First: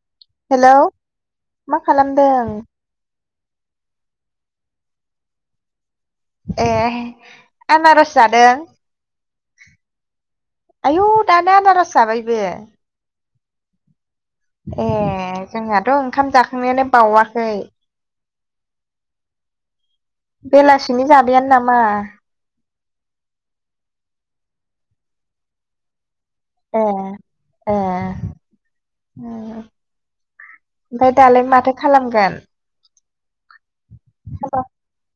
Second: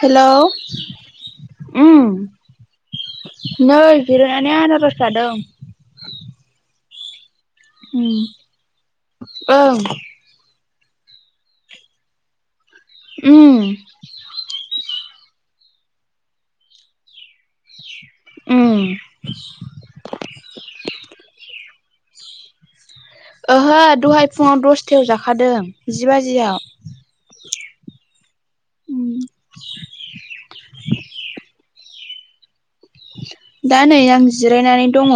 हेल' hello मा ओम खालामदों नै जिरायनानै आनारस जादों। आनारज जादों ओं आयु दानो आनारस जाबायबो। उम ए जोंनाथ' ओंखाम जाखांनायानो बावाखै उम बेलासिनि जाबायानो नामा ओहो दहाय फुङाव दसथायाव जाखादों जि बाजियाव। ए ए ओमफ्राय दालाय माथो खालामगोन? दा नै आं जिरायनानै दङ।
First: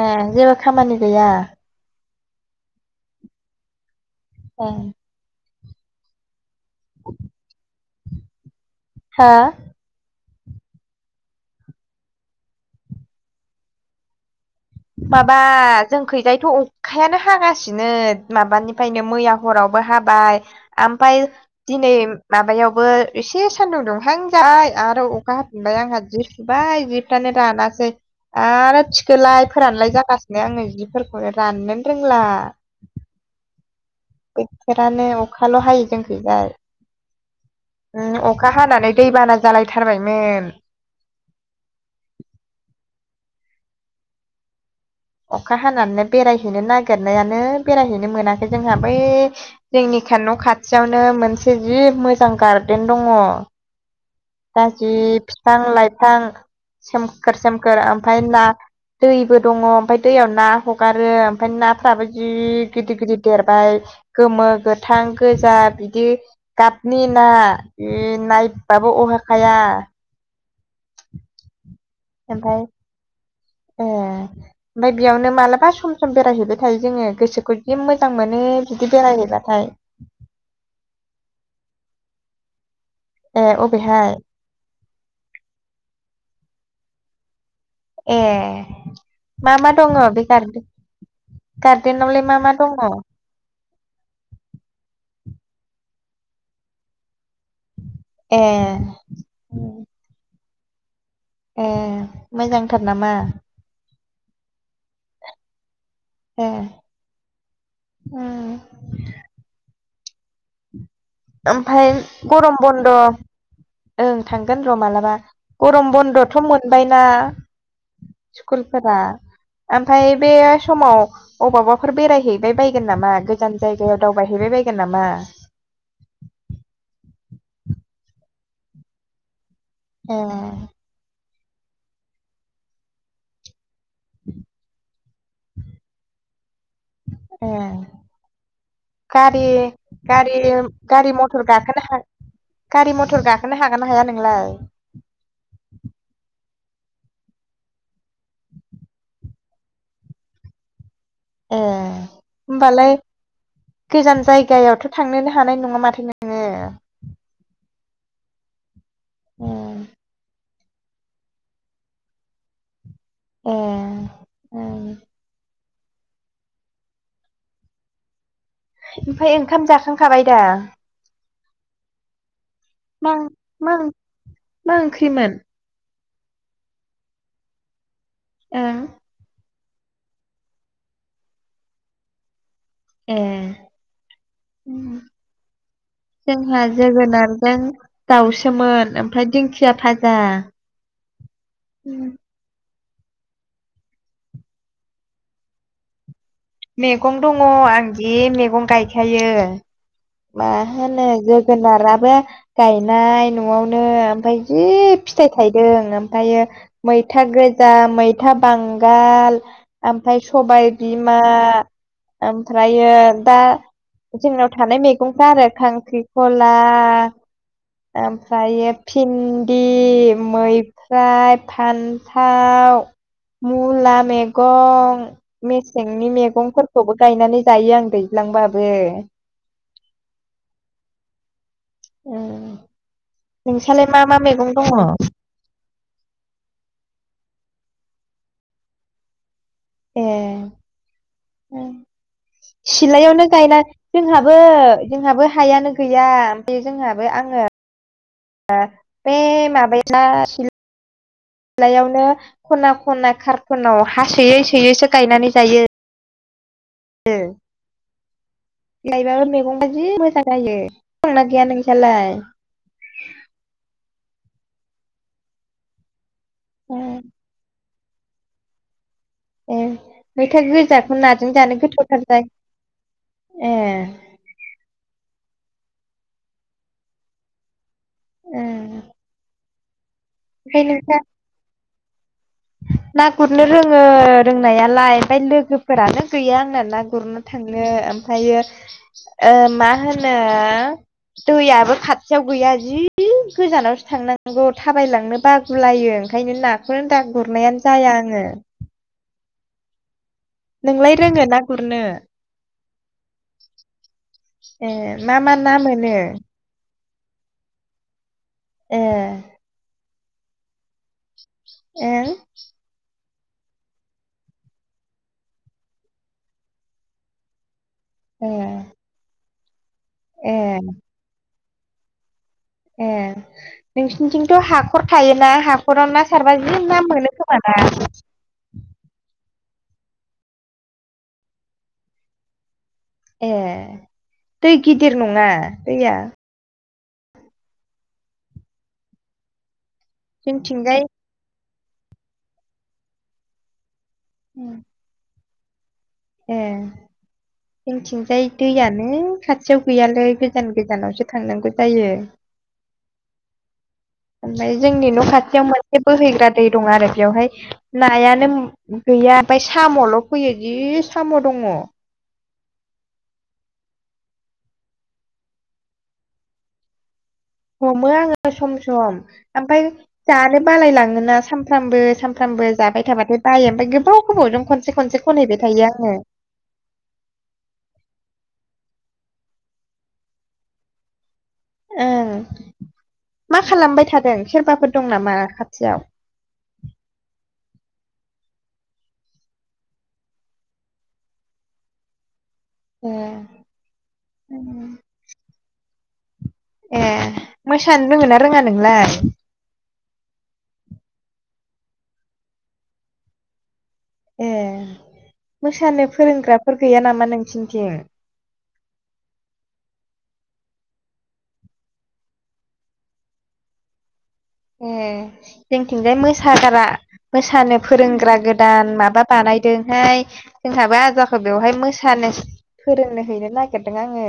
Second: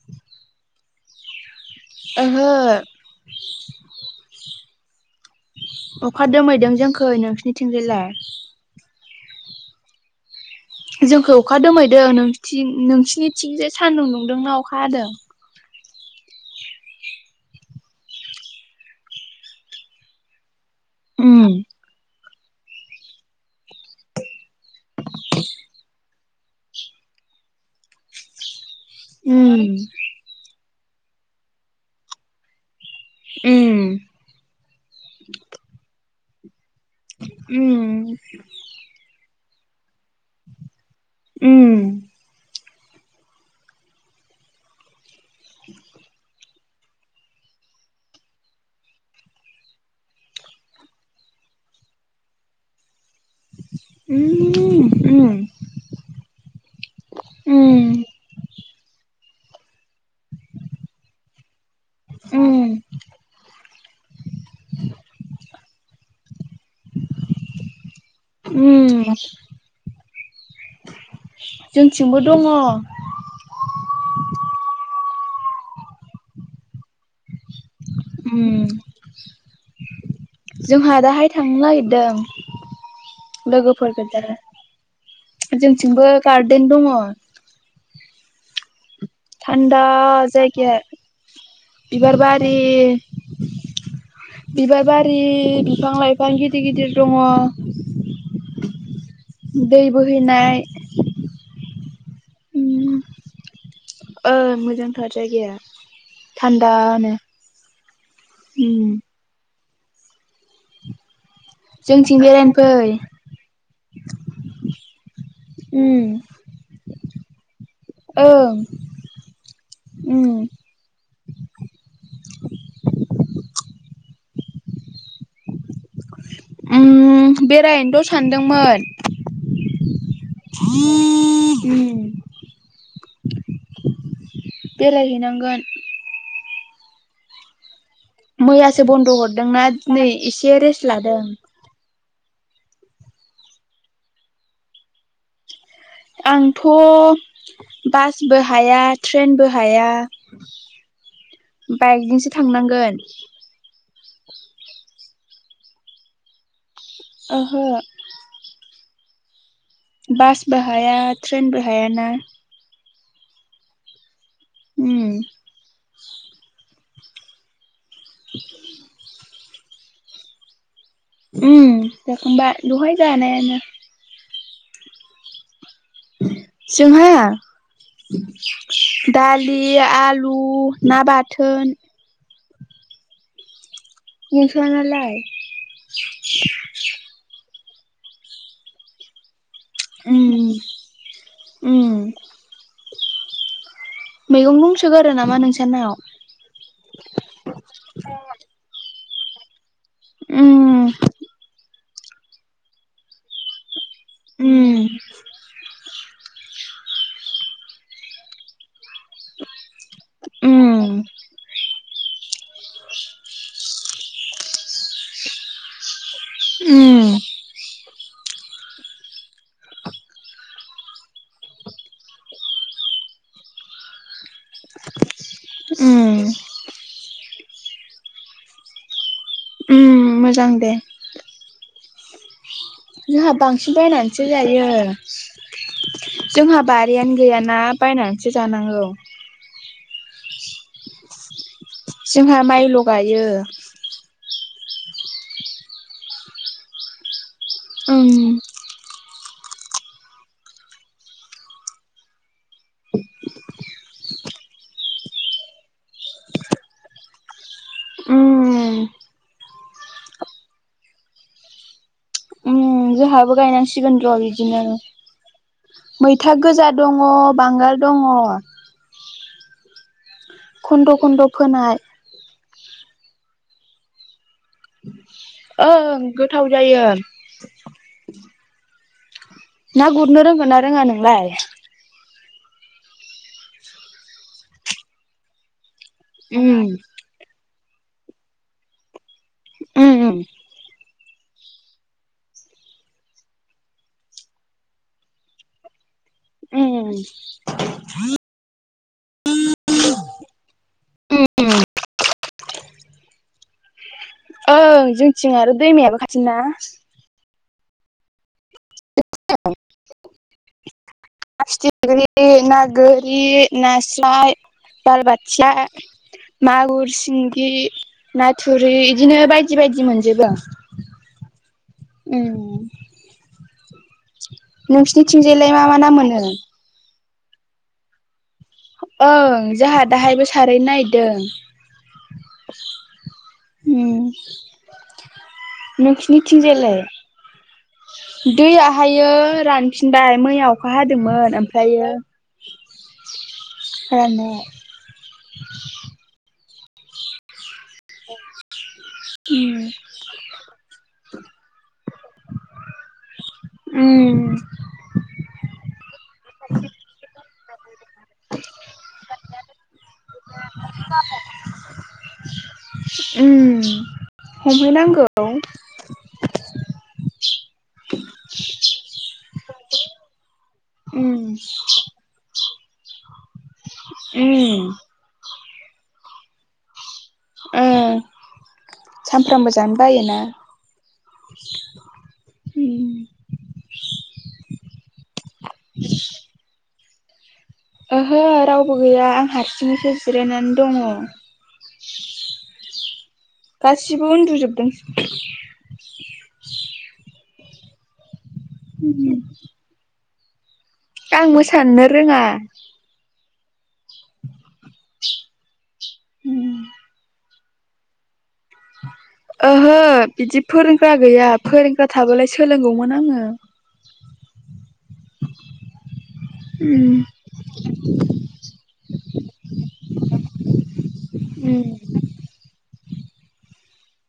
ए जेबो खामानि गैया? ओहो औ अखा दोमहैदों जोंखै नोंसिोरनिथिंजायलाय? हा जोंखौ अखा दोमैदो नोंथिं नोंसिरनिथिं जे सान्दुं दुंदोंना बाबा जोंखैजायथ' अखायानो हागासिनो माबानिफ्रायनो मैया हरावबो हाबाय ओफ्राय उम दिनै माबायावबो एसे सान्दुं दंहां जाबाय आरो अखा हफनबाय आंहा जि सुबाय जिफ्रानानै रानासै आरो थिखोलाय उम फोरानलाय जागासिनो आङो जिफोरखौनो राननोन रोंला उओ बोथोरानो अखाल' हाय जोंखैजाय उम अखा हानानै दै बाना जालायथारबायमोन उम अखा हानानै बेरायहैनो नागिरनायानो बेरायहैनो मोनाखै जोंहा बै जोंनि स सान न' खाथियावनो मोनसे जि मोजां गार्देन दङ उम गाज्रि बिफां लाइफां सोमखोर सोमखोर उम ओमफ्राय ना दैबो दङ ओमफ्राय दैयाव ना हगारो ओमफ्राय नाफ्राबो जि उम गिदिर गिदिर देरबाय'- गोमो गोथां गोजा बिदि गाबनि ना नाय नायबो उम अहा आ जोंथिंबो दङ अ ओमफ्राय बेयावनो मालाबा सम सम बेरायहैबाय थायो जोङो गोसोखौ जि मोजां मोनो उम बिदि बेरायहैबाथाय। [inaudible] जोंहा दाहाय थांनो ए नागिरदों लोगोफोर अबेहाय गोजा जोंथिंबो गार्देन दङ। ए मा मा थान्दा दङ बे गार्डे जायगाया बिबार गार्देनावलाय मा मा बारि। दङ बिबार बारि बिफां लाइफां गिदिर गिदिर दङ। ए दै बोहैनाय ए मोजांथार उम नामा। ओ मोजांथार जायगाया। ए थान्दानो उम ओमफ्राय जोंथिं बेरायनो गरम बन्द फै ओं थांगोन र' मालाबा गरम उम बन्दथ' मोनबायना। ओं स्कुलफोरा ओमफफ्राय उम बे समाव अबावबाफोर बेरायहैबाय बायगोन नामा गोजान जायगायाव दावबायहैबाय बायगोन नामा। उम बेरायनोथ' सानदोंमोन। ए ह [inaudible] बेरायहैनांगोन। ए मैयासो बन्द' गारि हरदोंना नै गारि एसे रेस्ट गारि लादों मथर गाखोनो हाग गारि मथर गाखोनो हागोन ना हाया नोंलाय आंथ' बासबो हाया ट्रेनबो हाया। ए बाइकजोंसो होमबालाय थांनांगोन गोजान जायगायावथ' थांनोनो हानाय नङा माथो नोङो ओहो उम बासबो हाया ट्रेनबो हायाना ए ओम उम [inaudible] ओमफ्राय ओंखाम जाखांखाबाय दा उम जाखांबाय दहाय मा जानायानो मा मा ओंख्रिमोन जोंहा ओं दालि दालि आलु ना बाथोन ए नोंसानालाय जोंहा जोगोनार जों दाउसोमोन ओमफ्राय दिंखिया भाजा उम उम मैगं दंसोगारो नामा नोंसानाव हायो मा उम होनो जोगोनाराबो गायनाय न'आव नो ओमफ्राय जि उम फिथाइ थायदों ओमफ्रायो मैथा गोजा मैथा बांगाल ओमफ्राय सबायाइ उम बि मा ओमफ्रायो दा जोंनाव थानाय मैगंफ्रा आरो खांख्रि खला उम ओमफ्रायो भिन्दि मैफ्राय फान्थाव मुला मैगं मे मेसेंनि उम मैगंफोरखौबो गायनानै जायो आं दैज्लांबाबो उम मोजां दे ओम जोंहा बांसिन बायनानैसो जायो जोंहा बा रियानो गैयाना बायनानैसो जानांगौ ए जोंहा माइल' गायो सिलायावनो गायना जोंहा बो जोंहाबो हायानो गैया ओमफ्राय जोंहाबो आङो ओं बे माबाया बिलायावनो खना खना कार्टनाव हा सोयै सोयैसो गायनानै जायो ए उम गायबाबो मैगं बाददि मोजां जायो दंना गैया नोंस्रालाय उम जोंहाबो गायनांसिगोन र' बिदिनो मैथा गोजा दङ बांगाल दङ ए मैथा खन्द' गोजाखौ खन्द' नाजों जानो फोनाय गोथावथार जाय ए ओं गोथाव जायो ए ना गुरनो रोंगोन ना रोङा नोंलाय ना गुरनो रोङो रोंनायालाय ओमफ्राय लोगो फोरानो गैया आंना उम ना गुरनो थांनो ओमफ्रायो ओ मा होनो उम दैयाबो खाथियाव गैया जि गोजानावसो थांनांगौ थाबायलांनो बागुलायो ओंखायनो नाखौ उम दा गुरनायानो जाया आङो नोंलाय रोङो ना उम गुरनो ए ओं मा मा जोंथिं ना आरो मोनो दैमायाबो खाथिना ना ए ना ओं फिथिग्रि ना गो रि नास्राय बालबाथिया मागुर सिंगि ना थुरि ए इदिनो बायदि बायदि मोनजोबो ए उम ए नोंसिनिथिंथ' हाखर थायोना नोंसिनिथिंजायलाय मा मा हाखराव ना मोनो? सारबा बिदि ना मोनो खो माना ओं जोंहा दाहायबो सारै ए नागिरदों। उम दै गिदिर नङा दैया नोंसिनिथिंजायालाय? दैआ हायो रानफिनबाय मैया अखा जोंथिंजाय हादोंमोन ओम फ्रायो खालामनो ए जोंथिंजाय दैयानो उम खाथियाव गैयालैय गोजान गोजानावसो थांनांगौ जायो। उम ओमफ्राय जोंनि न' खा थियाव मोनसे बोहैग्रा दै दं आरो बेयावहाय नायानो गैया ओमफ्राय साम'ल' फैयो जि साम' दङ उम हमहैनांगौ हमो आङो सम सम ओमफफ्राय जानो बालाय लाङोना उम सानफ्रामबो सानफ्राम बो जाबाय थाबाथाय बायो ओमफाय गोबाव गोबावजों उम खनसे खनसे खनहैबाय थायो आङो ओं सामफ्रामबो जानो बायोना ओं। उम मा खालामबाय थादों सोरबाफोर दं नामा खाथियाव? ओहो रावबो गैया आं हारसिङैसो जिरायनानै दङ। ए गासिबो उन्दुजोबदों ए मोसानो रोङोन ना रोङा नोंलाय? आं मोसानोनो रोङा। ए मोसानो फोरोंग्राफोर गैया नामा नोंसिनिथिं? ओहो बिदि फोरोंग्रा गैया फोरोंग्रा थाबालाय सोलोंगौमोन आङो ए जोंथिंजाय मोस मोसाग्रा उम मोसानो फोरोंग्रा गोदान माबा बानायदोंहाय जोंहाबो आजाखौ बेवहाय मोसानो फोरोंनो हैनो नागिरदों आङो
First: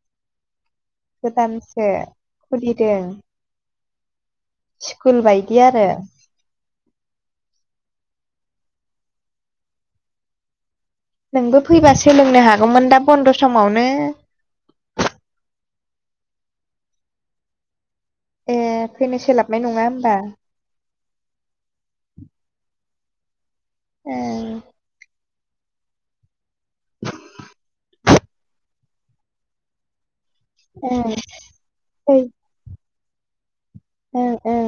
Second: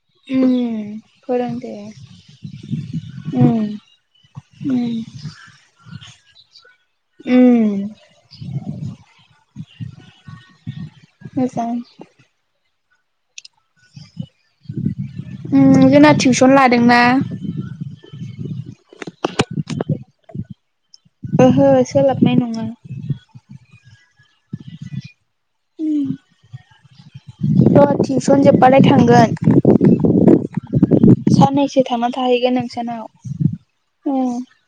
उम गोदानसो खुलिदों फोरोंदे उम स्कुल बायदि आरो उम उम [inaudible] नोंबो मोजां फैबा सोलोंनो हागौमोन दा बन्द' समावनो उम जोंना टिउसन लादोंना। ए फैनो सोलाबनाय नङा होमबा? ओहो सोलाबनाय नङा। औ र' टिउसन जोब्बालाय थांगोन ओं साननैसो थांना फै थाहैगोन नोंसानाव ओं उम ओं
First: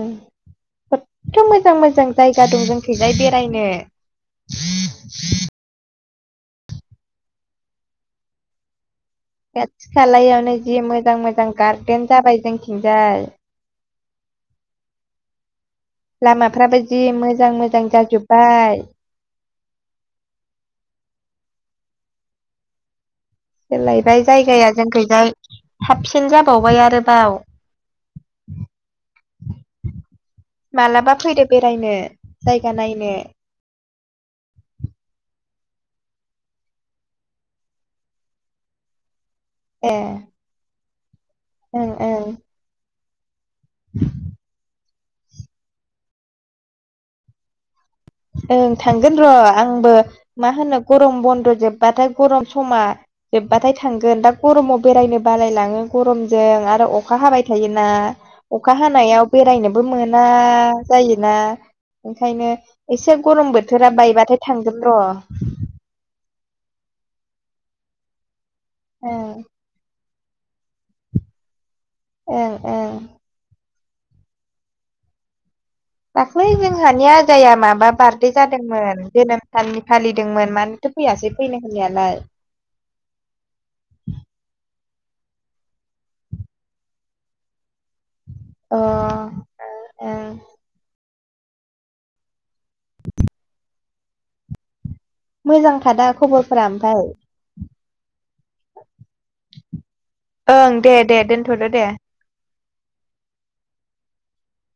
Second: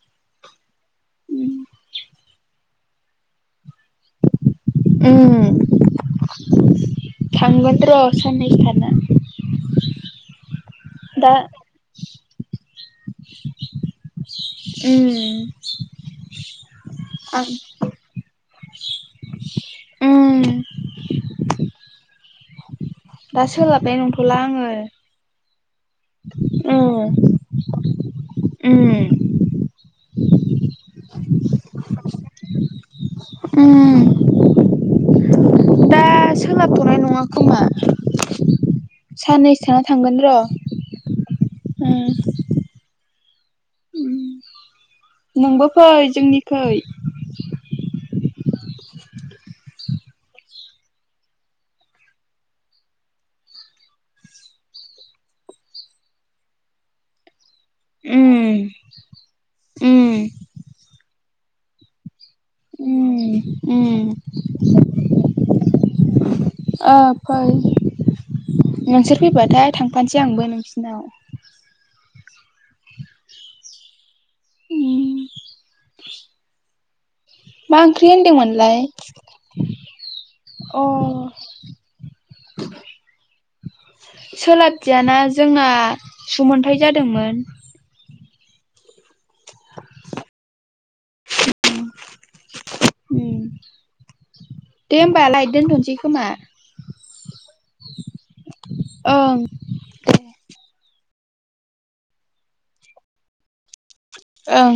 खथथ' मोजां मोजां जायगा दं जों खैजाय बेरायनो उम थांगोन र' सानैसो थाना खाथि खालायावनो जि मोजां दा मोजां गार्देन जाबाय जोंथिंजाय उम लामाफ्राबो जि मोजां आं मोजां जाजोब्बाय। उम दा सोलाबबाय सोलायबाय नंथ'ला आङो जायगाया जोंखैजाय साबसिन जाबावबाय आरोबाव उम उम मालाबा फैदो बेरायनो जायगा नायनो। उम दा सोलाबथ'नाय नङा खोमा साननैसो थानाव ए थांगोन र' ओं ओं उम [inaudible] नोंबो फै जोंनिखै ओं थांगोन र' आंबो मा होनो गरम बन्द' जोबबाथाय गरम समा जोब्बाथाय थांगोन दा गरमाव बेरायनो बालायलाङो गरमजों आरो अखा हाबाय थायोना उम अखा हानायाव बेरायनोबो उम मोना जायो ना ओंखायनो एसे उम गरम बोथोरा उम बायबाथाय थांगोन र' ओ फै नोंसोर ओं फैबाथाय थां फानसै थानोसै आंबो नोंसिनाव। ओं ओं उम दाख्लै जोंहानिया फुजाया मा माबा ओंख्रि बार्थडेय होनदोंमोनलाय? जादोंमोन। जोनोम साननि फालिदोंमोन अ मानोथो फैयासै फैनो होननायालाय? सोलाबदिया ना, जोंहा सुमोनथाइ जादोंमोन। अ ओं ओं। उम। दे होमबालाय दोनथ'नोसै मोजांखादा खोमा खबरफोरा ओमफ्राय? ओं ओं दे दे दोनथ'दो दे। ओं।